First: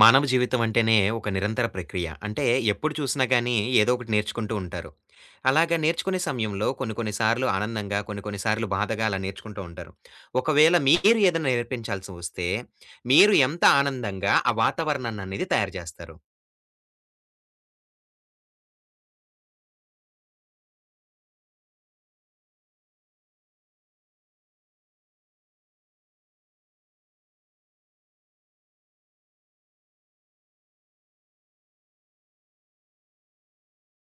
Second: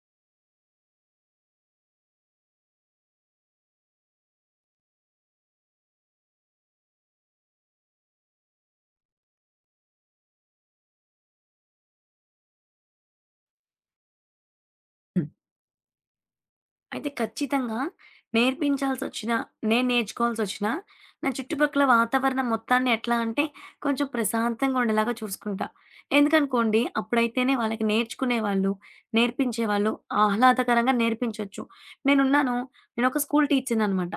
మానవ జీవితం అంటేనే ఒక నిరంతర ప్రక్రియ. అంటే ఎప్పుడు చూసినా గానీ ఏదో ఒకటి నేర్చుకుంటూ ఉంటారు. అలాగా నేర్చుకునే సమయంలో కొన్ని కొన్ని సార్లు ఆనందంగా, కొన్ని కొన్ని సార్లు బాధగా అలా నేర్చుకుంటూ ఉంటారు. ఒకవేళ మీరు ఏదైనా నేర్పించాల్సి వస్తే, మీరు ఎంత ఆనందంగా ఆ వాతావరణాన్ని హ్మ్. అనేది తయారు చేస్తారు? అయితే ఖచ్చితంగా నేర్పించాల్సొచ్చినా, నేను నేర్చుకోవాల్సొచ్చినా, నా చుట్టుపక్కల వాతావరణం మొత్తాన్ని ఎట్లా అంటే, కొంచెం ప్రశాంతంగా ఉండేలాగా చూసుకుంటా. ఎందుకనుకోండి, అప్పుడైతేనే వాళ్ళకి నేర్చుకునేవాళ్ళు, నేర్పించేవాళ్ళు ఆహ్లాదకరంగా నేర్పించొచ్చు. నేనున్నాను, నేనొక స్కూల్ టీచర్‌ననమాట.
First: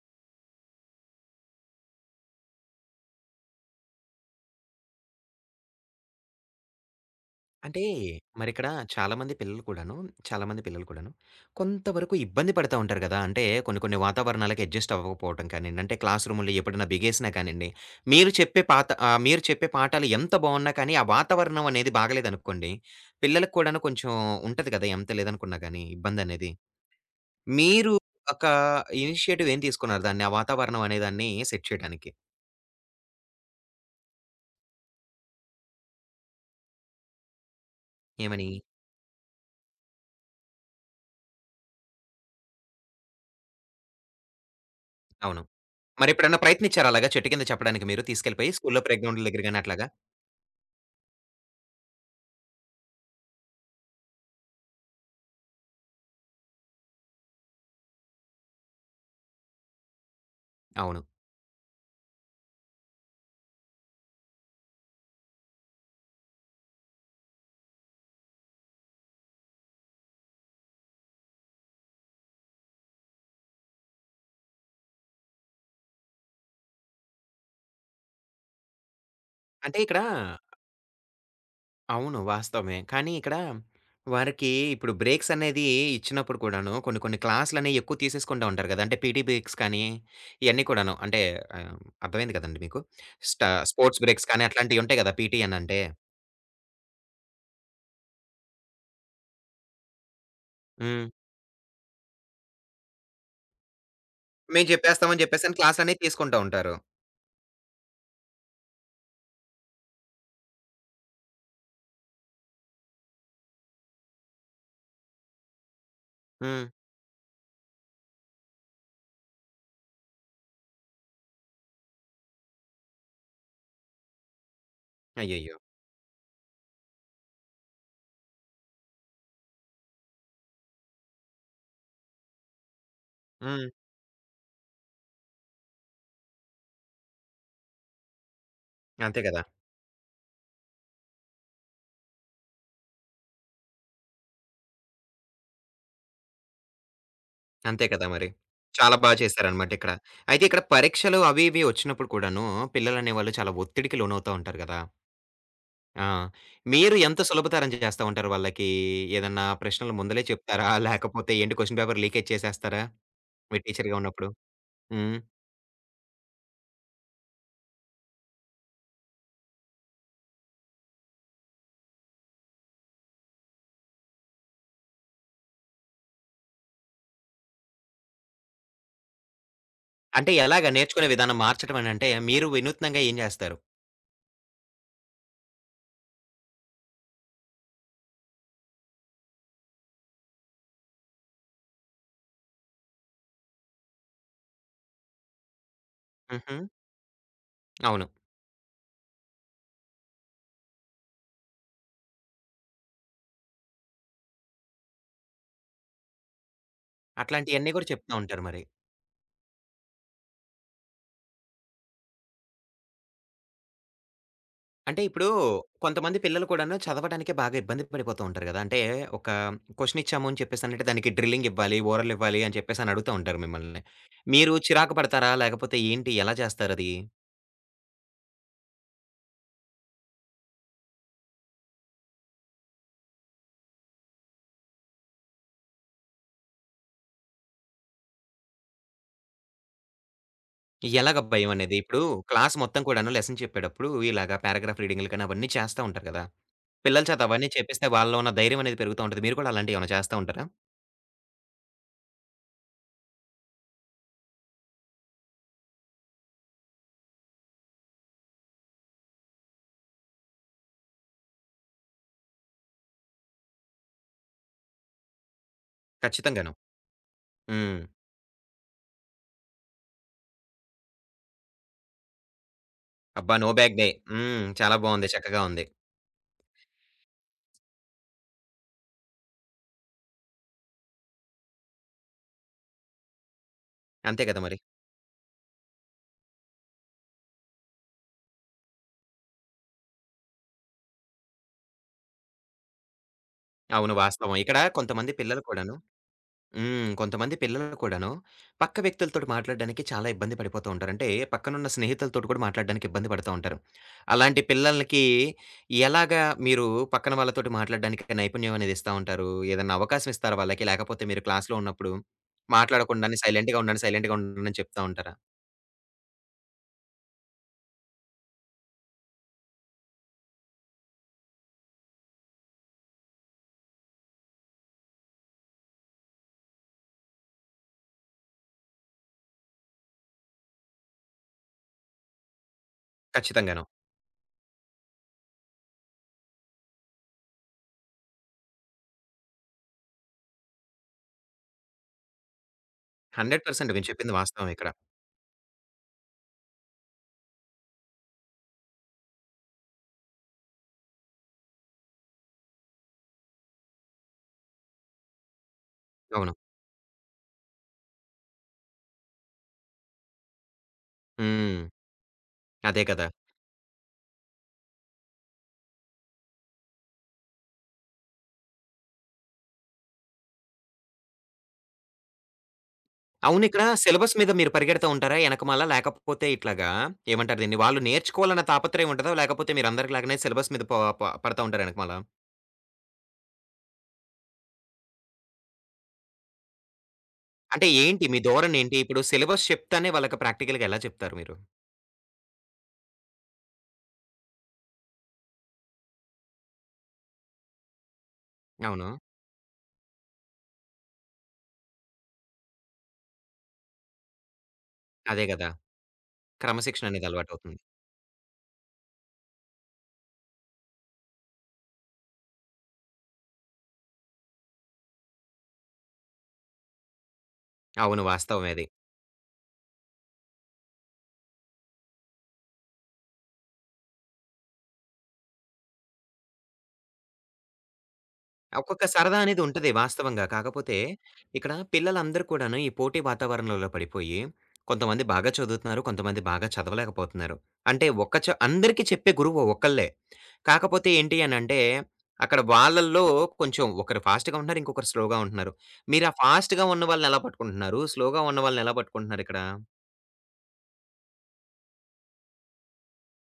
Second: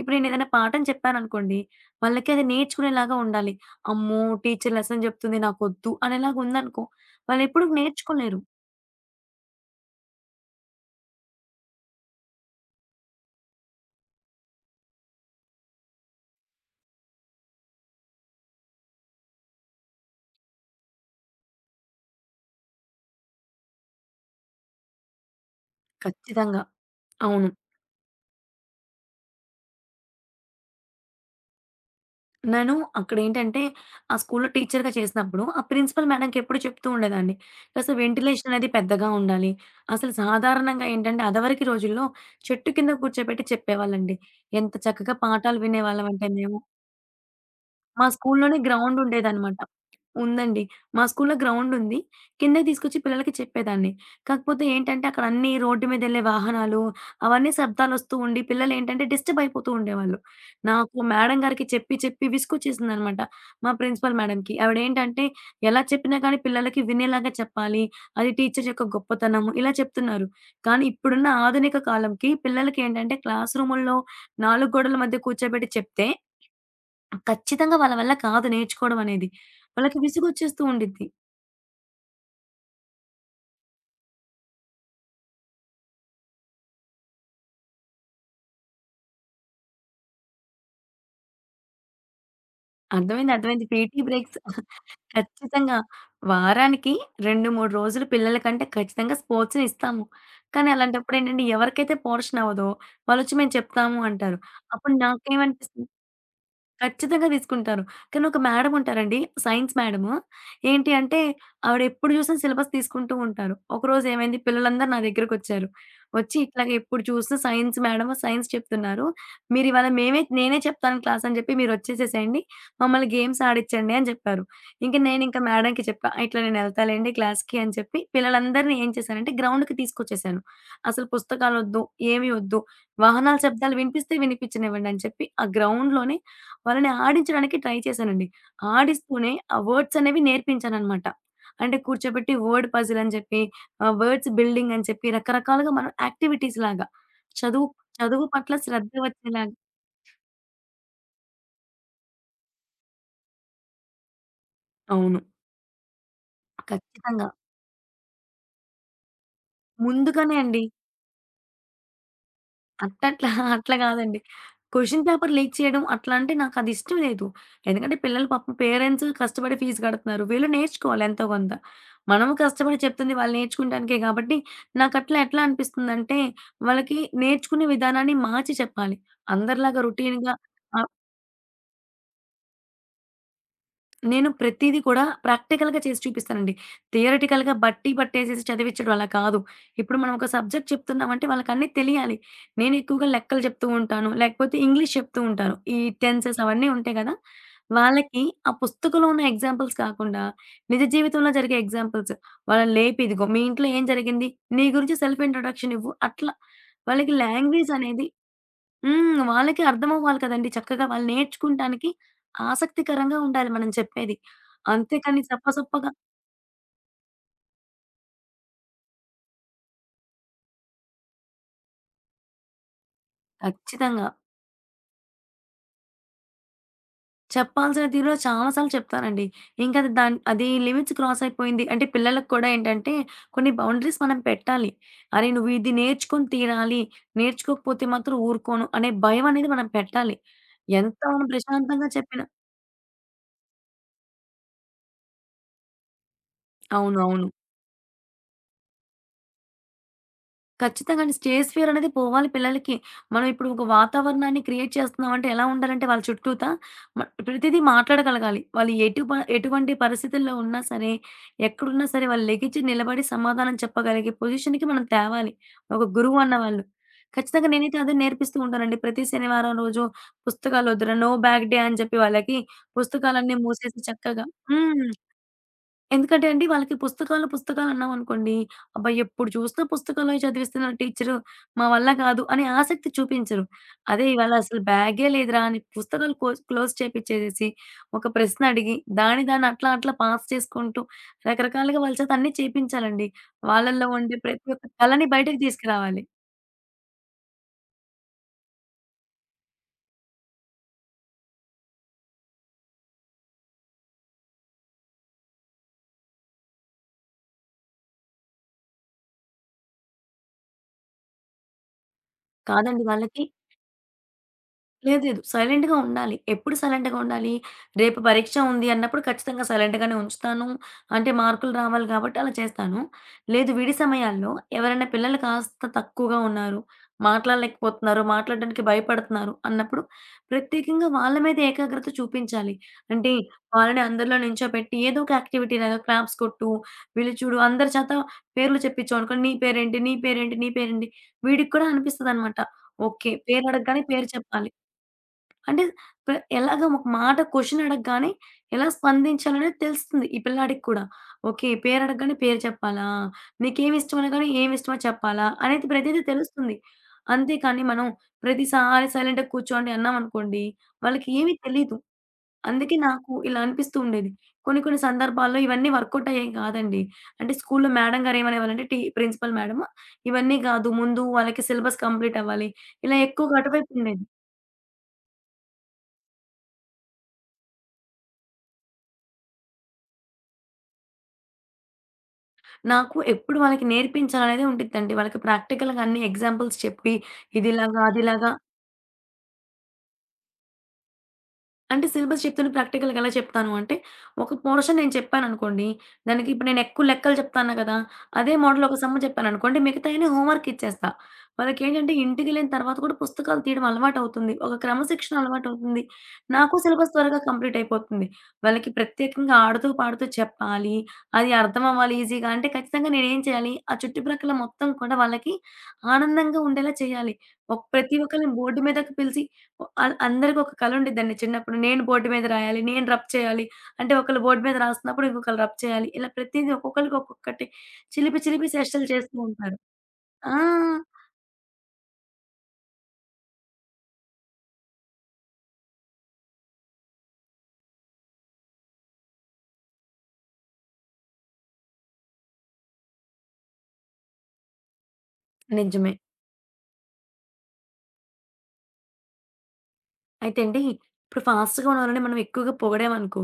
ఇప్పుడు నేనేదైనా పాఠం చెప్పాననుకోండి, వాళ్ళకి అది నేర్చుకునేలాగా ఉండాలి. అమ్మో! టీచర్ లెసన్ చెప్తుంది నాకొద్దు అనేలాగా ఉందనుకో, వాళ్ళెప్పుడు అంటే నేర్చుకోలేరు. మరిక్కడ చాలామంది పిల్లలు కూడాను, చాలామంది పిల్లలు కూడాను కొంతవరకు ఇబ్బంది పడతా ఉంటారు గదా! అంటే కొన్ని కొన్ని వాతావరణాలకి అడ్జస్ట్ అవ్వకపోవటం కానియండి, అంటే క్లాస్ రూముల్లో ఎప్పుడైనా బిగేసినా కానియండి, మీరు చెప్పే పాఠాలు ఎంత బావున్నా కానీ ఆ వాతావరణం అనేది బాగలేదనుకోండి, పిల్లలకి కూడాను కొంచెం ఉంటది గదా! ఎంత లేదనుకున్నా గానీ ఇబ్బందనేది. ఖచ్చితంగా. అవును. మీరు ఒక ఇనిషియేటివ్ ఏం తీసుకున్నారు దాన్ని ఆ వాతావరణం అనేదాన్ని సెట్ చేయడానికి? నేను అక్కడేంటంటే, ఆ స్కూల్‌లో టీచర్‌గా చేసినప్పుడు, ఆ ప్రిన్సిపల్ మేడంకి ఎప్పుడు చెప్తూ ఉండేదాన్ని. కాస్త వెంటిలేషన్ ఏమని? అనేది పెద్దగా ఉండాలి. అసలు సాధారణంగా ఏంటంటే, అదవరికి రోజుల్లో చెట్టు కింద కూర్చోబెట్టి చెప్పేవాళ్ళండి. ఎంత చక్కగా అవును. పాఠాలు వినేవాళ్ళమంటే మరెప్పుడన్నా మేము. ప్రయత్నించారా అలాగా చెట్టు కింద చెప్పడానికి మీరు మా తీసుకెళ్ళిపోయి స్కూల్‌లోనే స్కూల్లో గ్రౌండ్ ప్లేగ్రౌండ్‌ల దగ్గర ఉండేదనమాట. గాని అట్లాగా? ఉందండి. మా స్కూల్‌లో గ్రౌండుంది. కిందకి తీసుకొచ్చి పిల్లలకి చెప్పేదాన్ని. కాకపోతే ఏంటంటే, అక్కడ అన్నీ రోడ్డు మీదెళ్ళే వాహనాలు, అవన్నీ శబ్దాలొస్తూ ఉండి, పిల్లలేంటంటే డిస్టర్బ్ అయిపోతూ ఉండేవాళ్ళు. నాకు అవును. మేడం గారికి చెప్పి, చెప్పి విసుగొచ్చేసిందనమాట. మా ప్రిన్సిపల్ మేడంకి. ఆవిడేంటంటే, ఎలా చెప్పినా కానీ పిల్లలకి వినేలాగా చెప్పాలి. అది టీచర్ యొక్క గొప్పతనము. ఇలా చెప్తున్నారు. కానీ ఇప్పుడున్న ఆధునిక కాలంకి పిల్లలకేంటంటే, క్లాస్ రూముల్లో 4 గోడల మధ్య కూర్చోబెట్టి చెప్తే ఖచ్చితంగా వాళ్ళ వల్ల కాదు నేర్చుకోవడం అనేది. అంటే వాళ్ళకి ఇక్కడ విసుగొచ్చేస్తూ ఉండిద్ది. అవును. వాస్తవమే. కానీ ఇక్కడ వారికి ఇప్పుడు బ్రేక్స్ అనేది ఇచ్చినప్పుడు కూడాను కొన్ని కొన్ని క్లాస్‌లనేయి ఎక్కువ తీసేసుకుంటా ఉంటారు గదా! అంటే పీటీ బ్రేక్స్ కానీ, ఇయన్నీ కూడాను అంటే ఆహ్, అర్థమైంది కదండీ మీకు. అర్థమైంది. స్ట అర్థమైంది. పీటీ స్పోర్ట్స్ బ్రేక్స్ బ్రేక్స్ కానీ అట్లాంటియి ఉంటాయి గదా! పీటీ ఖచ్చితంగా. అనంటే. వారానికి 2, 3 రోజులు పిల్లలకంటే ఖచ్చితంగా స్పోర్ట్స్‌ని ఇస్తాము. కానీ హ్మ్. అలాంటప్పుడేంటంటే ఎవరికైతే పోర్షన్ అవ్వదో వాళ్ళొచ్చి మేము చెప్తాము అంటారు. మేము అప్పుడు జెప్పేస్తాం అని జెప్పేసని నాకేమనిపిస్తుంది, క్లాస్‌లనేయి తీసుకుంటా ఉంటారు. ఖచ్చితంగా తీసుకుంటారు. కానీ ఒక మేడమ్ ఉంటారండి. Science madam. ఏంటి అంటే ఆవిడ ఎప్పుడు చూసినా సిలబస్ తీసుకుంటూ ఉంటారు. ఒకరోజు ఏమైంది, పిల్లలందరూ నా దగ్గరకొచ్చారు. వచ్చి హ్మ్. ఇట్లాగ ఎప్పుడు చూసినా సైన్స్ మేడమ్ సైన్స్ చెప్తున్నారు. మీరివాళ నేనే చెప్తాను క్లాస్ అని చెప్పి మీరొచ్చేసేసేయండి. మమ్మల్ని గేమ్స్ ఆడిచ్చండి అని చెప్పారు. ఇంక అయ్యయ్యో! మేడమ్‌కి చెప్పా. ఇట్లా నేనెళ్తాలేండి క్లాస్‌కి అని చెప్పి పిల్లలందరిని ఏం చేశానంటే గ్రౌండ్‌కి తీసుకొచ్చేసాను. అసలు పుస్తకాలొద్దు, ఏమి వద్దు. వాహనాల హ్మ్. శబ్దాలు వినిపిస్తే వినిపించనివ్వండి అని చెప్పి ఆ గ్రౌండ్‌లోనే వాళ్ళని ఆడించడానికి ట్రై చేశానండి. అంతే ఆడిస్తూనే గదా! ఆ వర్డ్స్ అనేవి నేర్పించాననమాట. అంటే కూర్చోబెట్టి వర్డ్ పజిల్ అని చెప్పి, వర్డ్స్ బిల్డింగ్ అని చెప్పి రకరకాలుగా మనం యాక్టివిటీస్ లాగా చదువు అంతే కదా చదువు మరి. పట్ల శ్రద్ధ చాలా బా వచ్చేలాగా. చేశారనమాట ఇక్కడ. అయితే ఇక్కడ పరీక్షలు అవి ఇవి ఒచ్చినప్పుడు కూడాను పిల్లలనేవాళ్ళు చాలా ఒత్తిడికి లోనవుతా ఉంటారు గదా! అవును. ఆ! మీరు ఎంత ఖచ్చితంగా. సులభతరం చేస్తా ఉంటారు వాళ్ళకి? ఏదన్నా ప్రశ్నలు ముందలే ముందుగానే అండి. చెప్తారా? లేకపోతే ఏంటి క్వెషన్ పేపర్ లీకేజ్ చేసేస్తారా? అట్టట్లా మీరు అట్లా టీచర్‌గా గాదండి. ఉన్నప్పుడు? క్వెషన్ హ్మ్. పేపర్ లీక్ చేయడం అట్లా అంటే నాకదిష్టం లేదు. ఎందుకంటే పిల్లలు పాపం పేరెంట్స్ కష్టపడి ఫీజు గడుతున్నారు. వీళ్ళు నేర్చుకోవాలి ఎంతో కొంత. మనము కష్టపడి చెప్తుంది వాళ్ళు నేర్చుకుంటానికే గాబట్టి, నాకట్లా ఎట్లా అనిపిస్తుందంటే, వాళ్ళకి నేర్చుకునే విధానాన్ని మార్చి చెప్పాలి. అందరిలాగా అంటే రొటీన్‌గా. ఎలాగా ఆ! నేర్చుకునే విధానం మార్చడం అనంటే మీరు వినూత్నంగా ఏం చేస్తారు? నేను ప్రతీది కూడా ప్రాక్టికల్‌గా చేసి చూపిస్తానండి. థియరిటికల్‌గా బట్టి పట్టేసేసి చదివిచ్చడం అలా కాదు. ఇప్పుడు మనం ఒక సబ్జెక్ట్ చెప్తున్నామంటే వాళ్ళకన్నీ తెలియాలి. నేను ఎక్కువగా లెక్కలు చెప్తూ ఉంటాను. లేకపోతే ఇంగ్లీష్ చెప్తూ ఉంటాను. ఈ టెన్సెస్ హుహు. అవన్నీ ఉంటాయి కదా! అవును. వాళ్ళకి ఆ పుస్తకంలో ఉన్న ఎగ్జాంపుల్స్ కాకుండా నిజ జీవితంలో జరిగే ఎగ్జాంపుల్స్. వాళ్ళని లేపి ఇదిగో మీ ఇంట్లో ఏం జరిగింది? నీ గురించి సెల్ఫ్ ఇంట్రొడక్షన్ ఇవ్వు. అట్లా వాళ్ళకి అట్లాంటియన్నీ లాంగ్వేజ్ కూడా అనేది. చెప్తా ఉంటారు మరి. హ్మ్. వాళ్ళకి అర్థమవ్వాలి కదండీ! చక్కగా వాళ్ళు నేర్చుకుంటానికి ఆసక్తికరంగా ఉండాలి మనం చెప్పేది. అంటే అంతేకాని ఇప్పుడు సప్పసప్పగా. కొంతమంది పిల్లలు కూడాను చదవడానికే బాగా ఇబ్బంది పడిపోతూ ఉంటారు గదా! అంటే ఒక క్వెషన్ ఇచ్చాము అని చెప్పేసనంటే దానికి డ్రిల్లింగ్ ఇవ్వాలి, ఓరల్ ఇవ్వాలి అని చెప్పేసని అడుగుతా ఉంటారు మిమ్మల్ని. ఖచ్చితంగా. మీరు చిరాకు పడతారా? లేకపోతే ఏంటి ఎలా చేస్తారది? చెప్పాల్సిన తీరులో చాలా సార్లు చెప్తానండి. ఇంకది అది లిమిట్స్ క్రాస్ అయిపోయింది అంటే పిల్లలకి కూడా ఏంటంటే కొన్ని బౌండరీస్ మనం పెట్టాలి. అరే! నువ్వు ఇది నేర్చుకొని తీరాలి. నేర్చుకోకపోతే మాత్రం ఊరుకోను అనే భయం అనేది మనం పెట్టాలి. ఎంత ఎలాగ మనం భయమనేది? ప్రశాంతంగా ఇప్పుడు చెప్పినా. క్లాస్ మొత్తం కూడాను లెసన్ చెప్పేటప్పుడు ఇలాగ పారాగ్రాఫ్ రీడింగులు కానీ అవన్నీ చేస్తా ఉంటారు కదా! పిల్లల చేత అవునవును. అవన్నీ చేపిస్తే వాళ్ళలో ఉన్న ధైర్యం అనేది పెరుగుతా ఉంటది. మీరు కూడా అలాంటివి ఏమైనా చేస్తా ఉంటారా? ఖచ్చితంగా అండి. స్టేజ్ ఫియర్ అనేది పోవాలి పిల్లలకి. మనం ఇప్పుడు ఒక వాతావరణాన్ని క్రియేట్ చేస్తున్నామంటే ఎలా ఉండాలంటే వాళ్ళ చుట్టూత మ ప్రతిదీ మాట్లాడగలగాలి. వాళ్ళు ఎటువంటి పరిస్థితుల్లో ఉన్నా సరే, ఎక్కడున్నా సరే వాళ్ళు లెగిచి నిలబడి సమాధానం చెప్పగలిగే పొజిషన్‌కి మనం తేవాలి. ఒక గురువు ఖచ్చితంగాను. అన్నవాళ్ళు. ఖచ్చితంగా నేనైతే హ్మ్. అదే నేర్పిస్తూ ఉంటానండి. ప్రతి శనివారం రోజు పుస్తకాలొద్దురా, నో బ్యాగ్ డే అని చెప్పి వాళ్ళకి అబ్బా! పుస్తకాలన్నీ నో బ్యాక్ మూసేసి డే. చక్కగా. హ్మ్. చాలా హ్మ్. బావుంది. చక్కగా ఉంది. ఎందుకంటే అండి, వాళ్ళకి పుస్తకాలు, పుస్తకాలు అన్నామనుకోండి, అబ్బా! ఎప్పుడు చూసినా పుస్తకాలే చదివిస్తున్నారు టీచరు, మా వల్ల కాదు అనే ఆసక్తి చూపించరు. అదే అంతే ఇవాళ కదా మరి. అసలు బ్యాగే లేదురా అని పుస్తకాలు క్లోజ్ చేపిచ్చేసేసి, ఒక ప్రశ్న అడిగి, దాన్ని దాన్ని అట్లా అట్లా పాస్ చేసుకుంటూ, రకరకాలుగా వాళ్ళ చేత అన్నీ చేపించాలండి. వాళ్ళలో అవును. ఉండే వాస్తవం. ప్రతి ఇక్కడ ఒక్క కళని కొంతమంది బయటకు పిల్లలు కూడాను తీసుకురావాలి. హ్మ్. కొంతమంది పిల్లలు కూడాను, పక్క వ్యక్తులతోటి మాట్లాడడానికి చాలా ఇబ్బంది పడిపోతూ ఉంటారు. అంటే పక్కనున్న స్నేహితులతోటి కూడా మాట్లాడడానికి ఇబ్బంది పడతా ఉంటారు. అలాంటి పిల్లలకి ఎలాగా మీరు పక్కన వాళ్ళతోటి మాట్లాడడానికి నైపుణ్యం అనేది ఇస్తా ఉంటారు? ఏదన్నా అవకాశం ఇస్తారా వాళ్ళకి? లేకపోతే మీరు క్లాస్‌లో ఉన్నప్పుడు కాదండి మాట్లాడకుండానే వాళ్ళకి. సైలెంట్‌గా ఉండండి అని చెప్తా లేదు. ఉంటారా? లేదు. సైలెంట్‌గా ఉండాలి. ఎప్పుడు సైలెంట్‌గా ఉండాలి? రేపు పరీక్ష ఉంది అన్నప్పుడు ఖచ్చితంగా సైలెంట్‌గానే ఉంచుతాను. అంటే మార్కులు రావాలి కాబట్టి అలా చేస్తాను. లేదు విడి సమయాల్లో ఎవరైనా పిల్లలు కాస్త తక్కువగా ఉన్నారు, మాట్లాడలేకపోతున్నారు, మాట్లాడడానికి భయపడుతున్నారు అన్నప్పుడు ప్రత్యేకంగా వాళ్ళ మీద ఏకాగ్రత చూపించాలి. అంటే ఖచ్చితంగాను. వాళ్ళని అందరిలో నించోపెట్టి ఏదో ఒక యాక్టివిటీ లాగా క్లాప్స్ కొట్టు, వీళ్ళు చూడు అందరి చేత పేర్లు చెప్పించాం అనుకో. నీ పేరేంటి? నీ పేరేంటి? నీ పేరేంటి? వీడికి కూడా అనిపిస్తదనమాట. ఓకే. పేరు 100% అడగగానే మీరు పేరు చెప్పింది చెప్పాలి. వాస్తవం ఇక్కడ. అంటే ప్ర ఎలాగా ఒక మాట క్వెషన్ అడగగానే ఎలా స్పందించాలనేది తెలుస్తుంది ఈ పిల్లాడికి కూడా. ఓకే. పేరు అడగగానే పేరు చెప్పాలా? నీకేమి ఇష్టం అనగానే ఏమి ఇష్టమో చెప్పాలా? అనేది ప్రతీదీ అవును. తెలుస్తుంది. అంతేకానీ మనం ప్రతిసారి సైలెంట్‌గా కూర్చోండి అన్నామనుకోండి, వాళ్ళకి ఏమీ హ్మ్. తెలీదు. అందుకే అదే కదా! నాకు ఇలా అనిపిస్తూ ఉండేది. కొన్ని కొన్ని సందర్భాల్లో ఇవన్నీ వర్కౌట్ అయ్యేవి కాదండి. అంటే స్కూల్‌లో మేడం గారు ఏమనేవాళ్ళంటే ప్రిన్సిపల్ మేడము, ఇవన్నీ కాదు ముందు వాళ్ళకి సిలబస్ కంప్లీట్ అవ్వాలి. ఇలా ఎక్కువగా అవును. ఇక్కడ అటువైపు ఉండేది. సిలబస్ మీద మీరు పరిగెడతా ఉంటారా ఎనకమాల? లేకపోతే ఇట్లాగా ఏమంటారు దీన్ని? వాళ్ళు నేర్చుకోవాలన్న తాపత్రయం ఉంటదా? లేకపోతే మీరందరిలాగానే సిలబస్ మీద ప ప పడతా ఉంటారా ఎనకమాల? నాకు ఎప్పుడు వాళ్ళకి నేర్పించాలనేదే ఉండిద్దండి. వాళ్ళకి ప్రాక్టికల్‌గా అన్ని ఎగ్జాంపుల్స్ చెప్పి అంటే ఇదిలాగా, ఏంటి మీ అదిలాగా. ధోరణి ఏంటి? ఇప్పుడు సిలబస్ చెప్తానే వాళ్ళకి ప్రాక్టికల్‌గా ఎలా చెప్తారు మీరు? అంటే సిలబస్ చెప్తున్న ప్రాక్టికల్‌గా ఎలా చెప్తాను అంటే, ఒక పోర్షన్ నేను చెప్పాననుకోండి, దానికి ఇప్పుడు నేను ఎక్కువ లెక్కలు చెప్తాను కదా! అదే మోడల్ ఒక అవును. సమ్ చెప్పాననుకోండి, మిగతాయన్నీ హోంవర్క్ ఇచ్చేస్తా. వాళ్ళకేంటంటే ఇంటికెళ్ళిన తర్వాత కూడా పుస్తకాలు తీయడం అలవాటవుతుంది. ఒక క్రమశిక్షణ అదే గదా! అలవాటవుతుంది. నాకు క్రమశిక్షణ సిలబస్ అనేది త్వరగా కంప్లీట్ అలవాటవుతుంది. అయిపోతుంది. వాళ్ళకి ప్రత్యేకంగా ఆడుతూ, పాడుతూ చెప్పాలి. అది అర్థమవ్వాలి ఈజీగా అంటే ఖచ్చితంగా నేనేం చేయాలి, ఆ చుట్టుప్రక్కల మొత్తం కూడా వాళ్ళకి ఆనందంగా ఉండేలా చేయాలి. ప్రతి అవును. ఒక్కళ్ళని వాస్తవమే బోర్డ్ అది. మీదకి పిలిచి అందరికి ఒక కల ఉండిద్దండి చిన్నప్పుడు. నేను బోర్డ్ మీద రాయాలి, నేను రబ్ చేయాలి. అంటే ఒకళ్ళు బోర్డ్ మీద రాస్తున్నప్పుడు ఇంకొకళ్ళు రబ్ చేయాలి. ఇలా ప్రతీది ఒక్కొక్కళ్ళకి ఒక్కొక్కటి చిలిపి చిలిపి ఒక్కొక్క చేష్టలు చేస్తూ సరదా అనేది ఉంటారు. ఉంటది వాస్తవంగా. ఆ! కాకపోతే ఇక్కడ పిల్లలందరూ కూడాను ఈ పోటీ వాతావరణంలో పడిపోయి, కొంతమంది బాగా చదువుతున్నారు, కొంతమంది బాగా చదవలేకపోతున్నారు. అంటే ఒక్క అందరికీ చెప్పే గురువు ఒక్కళ్ళే. కాకపోతే ఏంటి అనంటే, అక్కడ వాళ్ళల్లో కొంచెం ఒకరు ఫాస్ట్‌గా ఉంటున్నారు, ఇంకొకరు స్లోగా ఉంటున్నారు. నిజమే. మీరు ఆ ఫాస్ట్‌గా ఉన్న వాళ్ళని ఎలా పట్టుకుంటున్నారు? స్లోగా ఉన్న వాళ్ళని ఎలా పట్టుకుంటున్నారు ఇక్కడ? అయితే అండి ఇప్పుడు ఫాస్ట్‌గా ఉన్నవాళ్ళని మనం ఎక్కువగా పొగిడామనుకో,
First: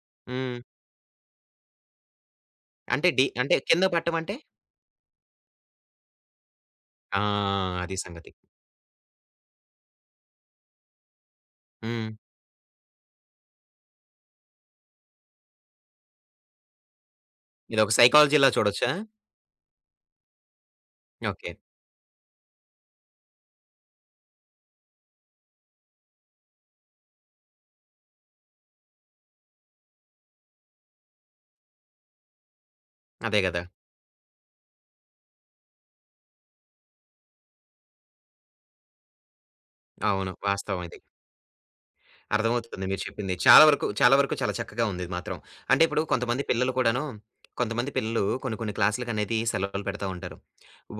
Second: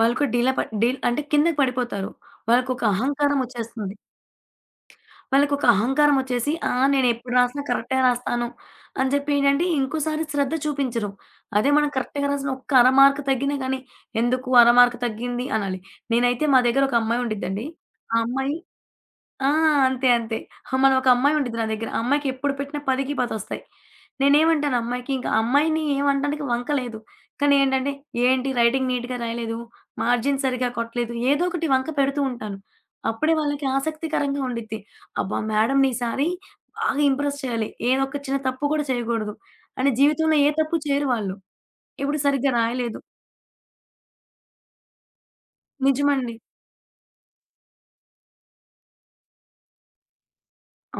వాళ్ళు కూడా డీలా హ్మ్. ప డీల్ అంటే కిందకి పడిపోతారు. వాళ్ళకొక అంటే డి అహంకారం అంటే కింద వచ్చేస్తుంది. పట్టం అంటే? వాళ్ళకొక అహంకారం వచ్చేసి, ఆ! ఆ! నేనెప్పుడు రాసినా అది కరెక్టే సంగతి. రాస్తాను అని చెప్పి ఏంటంటే, ఇంకోసారి శ్రద్ధ చూపించరు. అదే మనం హ్మ్. కరెక్ట్‌గా రాసిన ఒక్క అర మార్క్ తగ్గినా గానీ, ఎందుకు అర మార్క్ తగ్గింది అనాలి. నేనైతే మా దగ్గర ఒక అమ్మాయి ఉండిద్దండి. ఇదొక ఆ సైకాలజీలా అమ్మాయి చూడొచ్చా? ఆ! అంతే. అంతే. మనం ఒక అమ్మాయి ఓకే. ఉండిద్ది నా దగ్గర. ఆ అమ్మాయికి ఎప్పుడు పెట్టినా 10కి 10 వస్తాయి. నేనేమంటాను అమ్మాయికి, ఇంక అమ్మాయిని ఏమనడానికి వంక లేదు. కానీ ఏంటంటే, "ఏంటి రైటింగ్ నీట్‌గా రాయలేదు, మార్జిన్ సరిగ్గా కొట్టలేదు" ఏదో ఒకటి వంక పెడుతూ ఉంటాను. అప్పుడే అదే గదా! వాళ్ళకి ఆసక్తికరంగా ఉండిద్ది. అబ్బా! మేడమ్‌ని ఈసారి బాగా ఇంప్రెస్ చేయాలి. ఏదో ఒక చిన్న తప్పు కూడా చేయకూడదు. అని అవును. జీవితంలో ఏ తప్పు వాస్తవం ఇది. చేయరు వాళ్ళు. ఇప్పుడు సరిగ్గా అర్థమవుతుంది రాయలేదు. మీరు చెప్పింది. చాలా వరకు, చాలా వరకు చాలా చక్కగా ఉంది ఇది మాత్రం. అంటే ఇప్పుడు నిజమండి. కొంతమంది పిల్లలు కూడాను, కొంతమంది పిల్లలు కొన్ని కొన్ని క్లాసులకనేది సెలవులు పెడతా ఉంటారు.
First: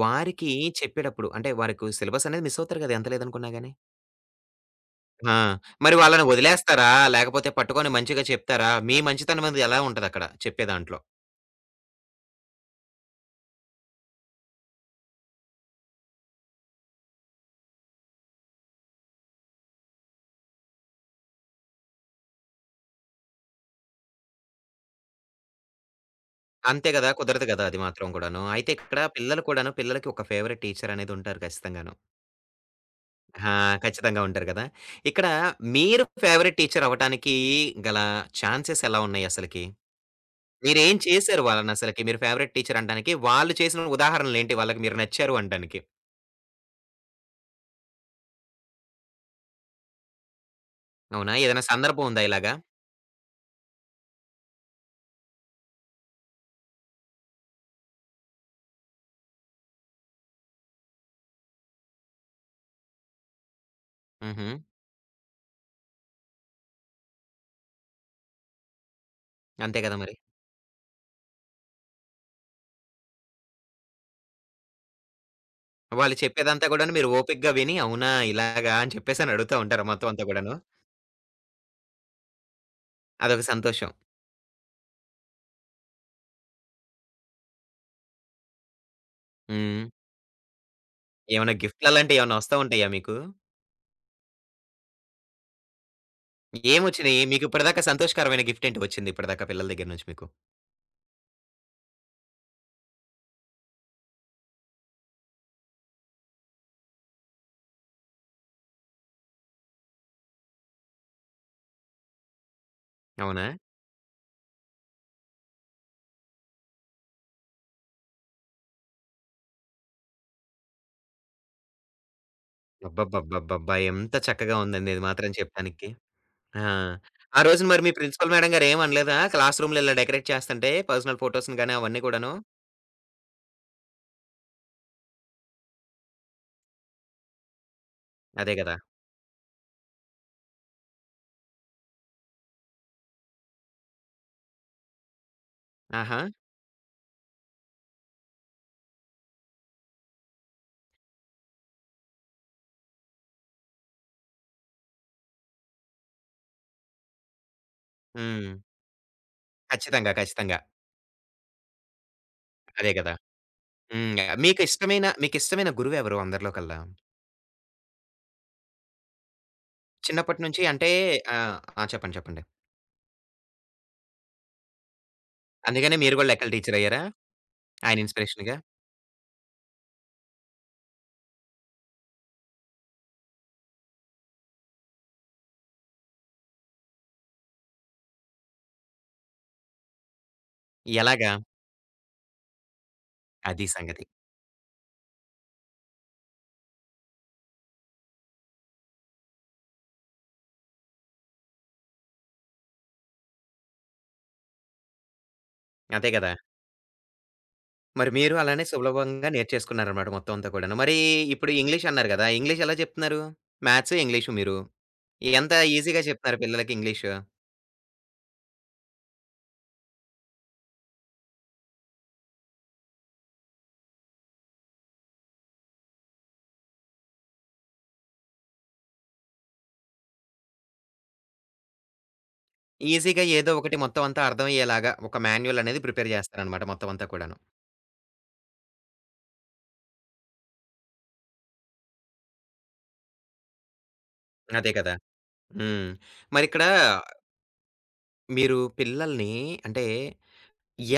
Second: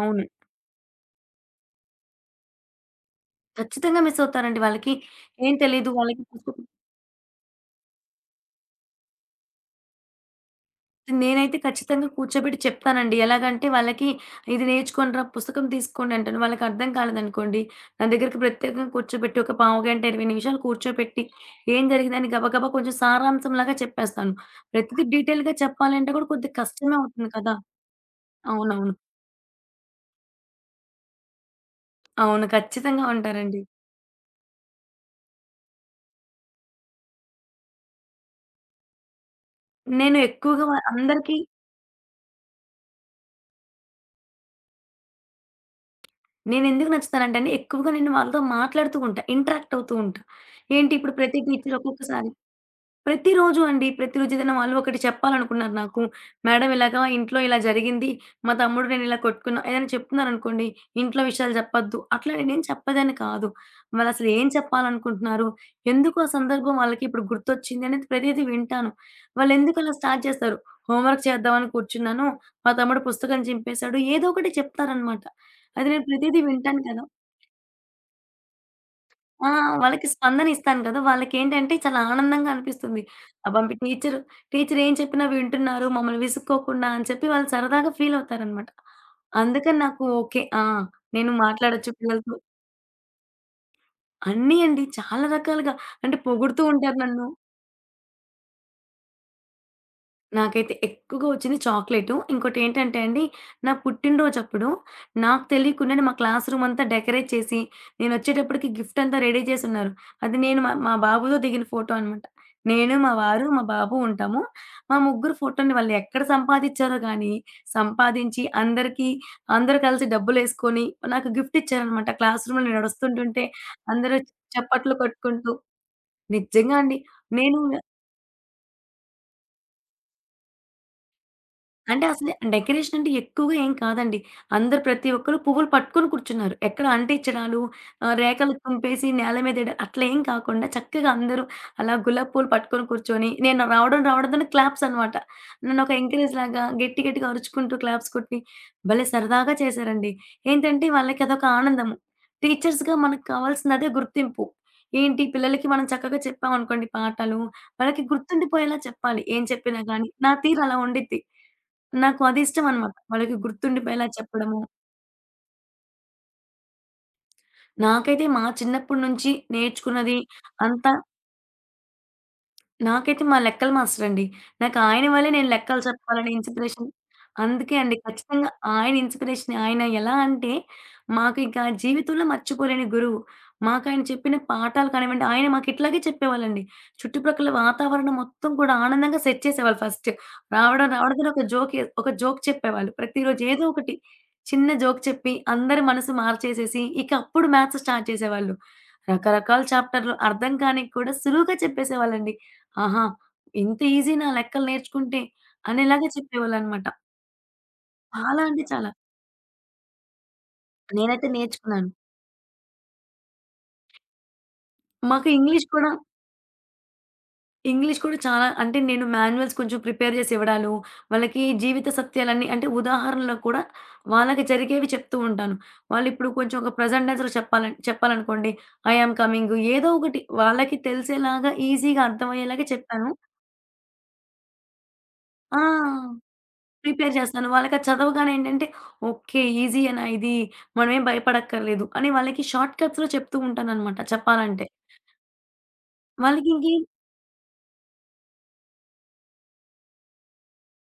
అవును. వారికి చెప్పేటప్పుడు అంటే వారికి సిలబస్ అనేది మిస్ అవుతారు కదా! ఎంత లేదనుకున్నా గాని. ఖచ్చితంగా మిస్ అవుతారండి. వాళ్ళకి ఆ! ఏం తెలీదు. మరి వాళ్ళకి వాళ్ళని వదిలేస్తారా? లేకపోతే పట్టుకొని మంచిగా చెప్తారా? మీ మంచితనం అనేది ఎలా ఉంటదక్కడ చెప్పే దాంట్లో? నేనైతే ఖచ్చితంగా కూర్చోబెట్టి చెప్తానండి. ఎలాగంటే వాళ్ళకి ఇది నేర్చుకోండిరా, పుస్తకం తీసుకోండి అంటాను. వాళ్ళకి అర్థం కాలేదనుకోండి, నా దగ్గరికి ప్రత్యేకంగా కూర్చోబెట్టి ఒక పావుగంట, 20 నిమిషాలు కూర్చోపెట్టి ఏం జరిగిందని గబగబా కొంచెం సారాంశంలాగా చెప్పేస్తాను. ప్రతిదీ డీటెయిల్‌గా చెప్పాలంటే కూడా కొద్దిగా అంతే కష్టమే గదా! అవుతుంది కుదరదు కదా! గదా! అది మాత్రం కూడాను. అయితే అవునవును. ఇక్కడ పిల్లలు కూడాను, పిల్లలకి ఒక ఫేవరెట్ టీచరనేది ఉంటారు ఖచ్చితంగాను. అవును. ఖచ్చితంగా ఆ! ఉంటారండి. ఖచ్చితంగా ఉంటారు కదా! ఇక్కడ మీరు ఫేవరెట్ టీచర్ అవ్వటానికి గల ఛాన్సెస్ ఎలా ఉన్నాయి అసలకి? నేను ఎక్కువగా మీరేం అందరికీ చేశారు వాళ్ళనసలకి? మీరు ఫేవరెట్ టీచర్ అనడానికి వాళ్ళు చేసిన ఉదాహరణలేంటి వాళ్ళకి మీరు నచ్చారు అనడానికి? నేనెందుకు నచ్చుతానంటే అండి, ఎక్కువగా నేను వాళ్ళతో మాట్లాడుతూ ఉంటా. ఇంటరాక్ట్ అవుతూ ఉంటా. ఏంటి ఇప్పుడు అవునా? ప్రతి ఏదైనా టీచర్ సందర్భం ఉందా ఒక్కొక్కసారి ఇలాగా? ప్రతిరోజు అండి. ప్రతిరోజు ఏదైనా వాళ్ళు ఒకటి చెప్పాలనుకున్నారు నాకు. మేడం ఇలాగా ఇంట్లో ఇలా జరిగింది. మా తమ్ముడు నేను ఇలా కొట్టుకున్నా. ఏదైనా చెప్తున్నారనుకోండి, ఇంట్లో విషయాలు చెప్పొద్దు. అట్లా నేనేం చెప్పేదాన్ని కాదు. వాళ్ళసలు ఏం హుహు. చెప్పాలనుకుంటున్నారు? ఎందుకు ఆ సందర్భం వాళ్ళకి ఇప్పుడు గుర్తొచ్చింది అనేది ప్రతీది వింటాను. వాళ్ళెందుకు అంతే అలా కదా మరి. స్టార్ట్ చేస్తారు? హోంవర్క్ చేద్దామని కూర్చున్నాను. మా తమ్ముడు పుస్తకం చింపేశాడు. ఏదో ఒకటి చెప్తారనమాట. అది నేను వాళ్ళు ప్రతీది చెప్పేదంతా వింటాను గూడాను కదా! మీరు ఓపికగా విని అవునా! ఇలాగా అని చెప్పేసని ఆ! అడుగుతా ఉంటారా వాళ్ళకి మొత్తం అంతా స్పందన గూడాను? ఇస్తాను కదా! వాళ్ళకేంటంటే చాలా ఆనందంగా అనిపిస్తుంది. అదొక అబ్బా! మీ సంతోషం. టీచర్ టీచర్ ఏం చెప్పినా వింటున్నారు. మమ్మల్ని విసుక్కోకుండా అని చెప్పి వాళ్ళు సరదాగా ఫీల్ అవుతారనమాట. అందుకని హ్మ్. నాకు ఓకే. ఆ! నేను ఏమైనా మాట్లాడొచ్చు గిఫ్ట్‌లలాంటివి పిల్లలతో. ఏమన్నా వస్తా ఉంటాయా మీకు? అన్నీ అండి చాలా రకాలుగా. అంటే పొగుడుతూ ఉంటారు ఏమొచ్చినాయి? నన్ను. మీకు ఇప్పటిదాకా సంతోషకరమైన గిఫ్ట్ ఏంటి వచ్చింది ఇప్పటిదాకా పిల్లల దగ్గర నుంచి మీకు? నాకైతే ఎక్కువగా వచ్చింది చాక్లెటు. ఇంకోటేంటంటే అండి, నా పుట్టినరోజప్పుడు నాకు తెలియకుండానే మా క్లాస్ రూమ్ అంతా డెకరేట్ చేసి, నేనొచ్చేటప్పటికి గిఫ్ట్ అంతా రెడీ చేసున్నారు. అది నేను మా మా బాబుతో దిగిన ఫోటో అనమాట. నేను, మా వారు, అవునా? మా బాబు ఉంటాము. మా ముగ్గురు ఫోటోని వాళ్ళెక్కడ సంపాదిచ్చారో గానీ, సంపాదించి అందరికీ అందరూ కలిసి డబ్బులేసుకొని, నాకు గిఫ్ట్ ఇచ్చారనమాట. క్లాస్ రూమ్‌లో నేను నడుస్తుంటుంటే అబ్బబ్బబ్బబ్బబ్బా! ఎంత అందరూ చక్కగా ఉందండి చప్పట్లు ఇది మాత్రం కొట్టుకుంటూ చెప్పడానికి. ఆ! నిజంగా అండి. ఆ నేను రోజున మరి మీ ప్రిన్సిపల్ మేడం గారు ఏమనలేదా? క్లాస్ రూమ్‌లు ఇలా డెకరేట్ చేస్తంటే పర్సనల్ ఫోటోస్‌ని గాని అవన్నీ అంటే అసలు కూడాను. డెకరేషన్ అంటే ఎక్కువగా ఏం కాదండి. అందరూ ప్రతి ఒక్కరు పువ్వులు పట్టుకొని కూర్చున్నారు. ఎక్కడ అంటించడాలు, రేఖలు అదే గదా! తుంపేసి నేల మీద ఎయడం అట్లా ఏం కాకుండా చక్కగా అందరూ అలా గులాబీ పూలు పట్టుకొని కూర్చొని నేను రావడం రావడంతోనే క్లాప్స్ అనమాట. నన్ను ఒక ఆహా! ఎంకరేజ్ లాగా గట్టి గట్టిగా అరుచుకుంటూ క్లాప్స్ కొట్టి భలే సరదాగా చేశారండి. ఏంటంటే వాళ్ళకి అదొక ఆనందము. టీచర్స్‌గా మనకు కావాల్సింది అదే గుర్తింపు. ఏంటి పిల్లలకి మనం చక్కగా చెప్పామనుకోండి పాఠాలు, వాళ్ళకి హ్మ్. గుర్తుండిపోయేలా చెప్పాలి. ఏం చెప్పినా గాని. ఖచ్చితంగా. నా ఖచ్చితంగా. తీరు అలా ఉండిద్ది. నాకు అది అదే ఇష్టమనమాట. గదా! వాళ్ళకి గుర్తుండిపోయేలా హ్మ్. చెప్పడము. మీకు ఇష్టమైన మీకిష్టమైన గురువెవరు అందరిలో కల్లా? నాకైతే మా చిన్నప్పటి నుంచి నేర్చుకున్నది చిన్నప్పటి నుంచి అంటే అంతా ఆ! చెప్పండి. చెప్పండి. నాకైతే మా లెక్కల మాస్టరండి. నాకు ఆయన వల్లే నేను లెక్కలు అందుకనే మీరు గూడా చెప్పాలని లెక్కల ఇన్స్‌పిరేషన్. టీచరయ్యారా? అందుకే అండి. ఆయన ఖచ్చితంగా ఇన్‌స్పిరేషన్‌గా? ఆయన ఇన్స్‌పిరేషనే. ఆయన ఎలా అంటే, మాకు ఇక జీవితంలో మర్చిపోలేని గురువు. మాకాయన చెప్పిన పాఠాలు కానివ్వండి, ఆయన మాకు ఇట్లాగే చెప్పేవాళ్ళండి. చుట్టుప్రక్కల వాతావరణం మొత్తం కూడా ఆనందంగా సెట్ చేసేవాళ్ళు ఫస్ట్. రావడం రావడంతోనే ఎలాగా? ఒక జోక్ చెప్పేవాళ్ళు. ప్రతిరోజు ఏదో అది ఒకటి సంగతి. చిన్న జోక్ చెప్పి, అందరి మనసు మార్చేసేసి, ఇక అప్పుడు మ్యాథ్స్ స్టార్ట్ చేసేవాళ్ళు. రకరకాల చాప్టర్‌లు అర్థం కానివి కూడా సులువుగా చెప్పేసేవాళ్ళండి. ఆహా! ఇంత ఈజీనా లెక్కలు నేర్చుకుంటే అనేలాగా అదే గదా! చెప్పేవాళ్ళనమాట. మరి మీరు చాలా అంటే అలానే చాలా. సులభంగా నేర్చేసుకున్నారనమాట మొత్తం అంతా కూడాను. మరి నేనైతే ఇప్పుడు ఇంగ్లీష్ నేర్చుకున్నాను. అన్నారు గదా! ఇంగ్లీష్ ఎలా చెప్తున్నారు? మ్యాథ్స్, ఇంగ్లీషు మీరు. మాకు ఎంత ఇంగ్లీష్ కూడా ఈజీగా చెప్తున్నారు పిల్లలకి ఇంగ్లీషు? ఇంగ్లీష్ కూడా చాలా అంటే నేను మాన్యుయల్స్ కొంచెం ప్రిపేర్ చేసి ఇవ్వడాలు, వాళ్ళకి జీవిత సత్యాలన్నీ అంటే ఉదాహరణలు కూడా వాళ్ళకి జరిగేవి చెప్తూ ఉంటాను. వాళ్ళిప్పుడు కొంచెం ఒక ప్రెజెంట్ డెన్స్‌లో చెప్పాలనుకోండి, ఐ యామ్ కమింగ్ ఏదో ఒకటి వాళ్ళకి తెలిసేలాగా ఈజీగా అర్థమయ్యేలాగా చెప్పాను. ఈజీగా ఏదో ఒకటి మొత్తం అంతా అర్థమయ్యేలాగా ఒక ఆ! మాన్యువల్ అనేది ప్రిపేర్ చేస్తారనమాట మొత్తం అంతా ప్రిపేర్ కూడాను. చేస్తాను. వాళ్ళకది చదవగానే ఏంటంటే, ఓకే. ఈజీయేనా ఇది. మనమేం భయపడక్కర్లేదు అని వాళ్ళకి షార్ట్ కట్స్‌లో చెప్తూ ఉంటాననమాట చెప్పాలంటే. అదే కదా! హ్మ్. వాళ్ళకి మరిక్కడ ఇంకేం మీరు పిల్లల్ని అంటే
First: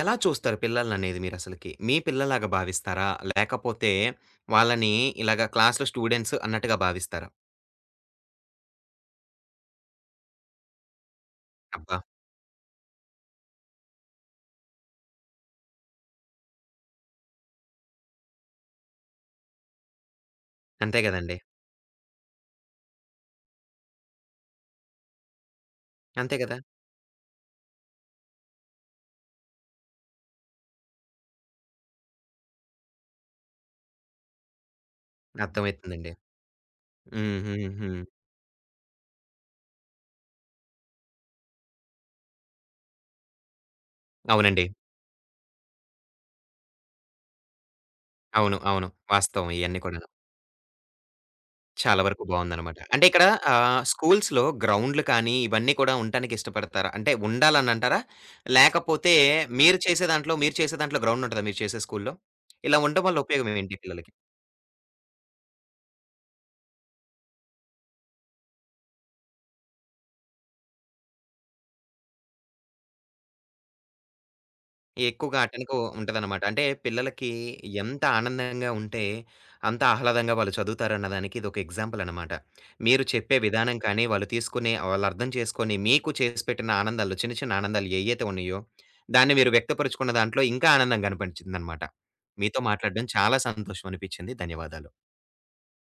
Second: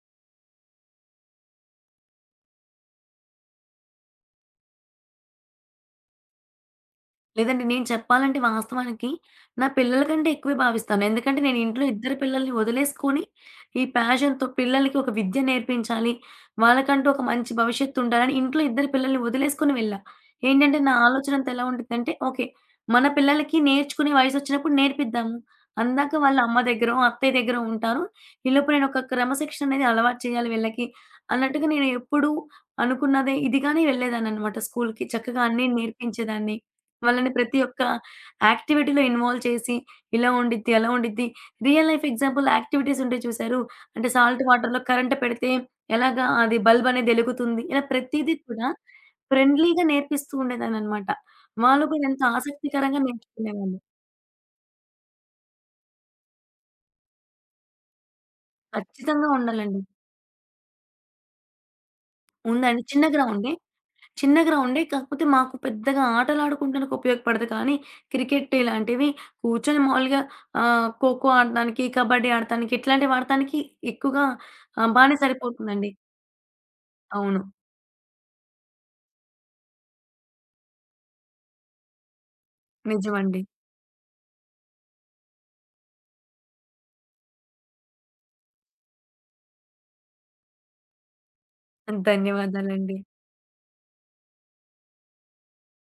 ఎలా చూస్తారు పిల్లలననేది మీరసలకి? మీ పిల్లలాగా భావిస్తారా? లేకపోతే వాళ్ళని ఇలాగ క్లాస్‌లో స్టూడెంట్స్ అన్నట్టుగా భావిస్తారా? లేదండి. నేను చెప్పాలంటే వాస్తవానికి నా పిల్లల కంటే ఎక్కువే భావిస్తాను. ఎందుకంటే నేను ఇంట్లో అబ్బా! ఇద్దరు పిల్లల్ని వదిలేసుకొని ఈ ప్యాషన్‌తో పిల్లలకి ఒక విద్య నేర్పించాలి. వాళ్ళకంటూ ఒక మంచి భవిష్యత్తు ఉండాలని ఇంట్లో ఇద్దరు పిల్లల్ని వదిలేసుకొని వెళ్ళా. ఏంటంటే నా అంతే గదండీ. ఆలోచన అంతా ఎలా ఉండిద్దంటే ఓకే. మన పిల్లలకి నేర్చుకునే వయసొచ్చినప్పుడు నేర్పిద్దాము. అందాక అంతే వాళ్ళ గదా! అమ్మ దగ్గరో, అత్తయ్య దగ్గరో ఉంటారు. ఈలోపు నేను ఒక క్రమశిక్షణ అనేది అలవాటు చేయాలి వీళ్ళకి అన్నట్టుగా నేను ఎప్పుడూ అనుకున్నదే ఇదిగానే వెళ్ళేదాన్ననమాట స్కూల్‌కి. చక్కగా అన్నీ అర్థమవుతుందండి. నేర్పించేదాన్ని. వాళ్ళని హ్మ్. ప్రతి హ్మ్. ఒక్క హ్మ్. యాక్టివిటీలో ఇన్వాల్వ్ చేసి, ఇలా ఉండిద్ది, అలా ఉండిద్ది. రియల్ లైఫ్ ఎగ్జాంపుల్ యాక్టివిటీస్ ఉంటాయి చూసారు? అంటే సాల్ట్ అవునండి. వాటర్‌లో కరెంట్ పెడితే ఎలాగా అది బల్బ్ అనేది ఎలుగుతుంది. ఇలా ప్రతీదీ అవును. కూడా అవును. వాస్తవం ఇయన్నీ ఫ్రెండ్లీగా కూడాను. నేర్పిస్తూ ఉండేదాన్ననమాట. వాళ్ళు చాలా కూడా ఎంత వరకు బావుందనమాట. ఆసక్తికరంగా అంటే ఇక్కడ నేర్చుకునేవాళ్ళు. స్కూల్స్‌లో గ్రౌండ్‌లు కానీ, ఇవన్నీ కూడా ఉండటానికి ఇష్టపడతారా? అంటే ఉండాలనంటారా? లేకపోతే ఖచ్చితంగా ఉండాలండి. మీరు చేసే దాంట్లో గ్రౌండ్ ఉంటదా మీరు చేసే స్కూల్‌లో? ఇలా ఉందండి. చిన్న ఉండడం వల్ల గ్రౌండే. ఉపయోగం ఏంటి పిల్లలకి? చిన్న గ్రౌండే. కాకపోతే మాకు పెద్దగా ఆటలాడుకుంటానికి ఉపయోగపడదు కానీ, క్రికెట్ ఇలాంటివి కూర్చొని మామూలుగా ఖోఖో ఆడటానికి, కబడ్డీ ఆడటానికి, ఇట్లాంటివి వాడటానికి ఎక్కువగా బానే ఎక్కువగా అటెన్‌కో సరిపోతుందండి. ఉంటదనమాట. అంటే పిల్లలకి అవును. ఎంత ఆనందంగా ఉంటే, అంత ఆహ్లాదంగా వాళ్ళు చదువుతారన్న దానికి ఇదొక ఎగ్జాంపుల్ అనమాట. మీరు చెప్పే నిజమండి. విధానం కానీ, వాళ్ళు తీసుకునే వాళ్ళు అర్థం చేసుకొని, మీకు చేసి పెట్టిన ఆనందాలు చిన్న, చిన్న ఆనందాలు ఏయ్యైతే ఉన్నాయో, దాన్ని మీరు వ్యక్తపరుచుకున్న దాంట్లో ఇంకా ఆనందం కనిపించిందనమాట. మీతో ధన్యవాదాలండి. మాట్లాడడం చాలా సంతోషం అనిపించింది. ధన్యవాదాలు.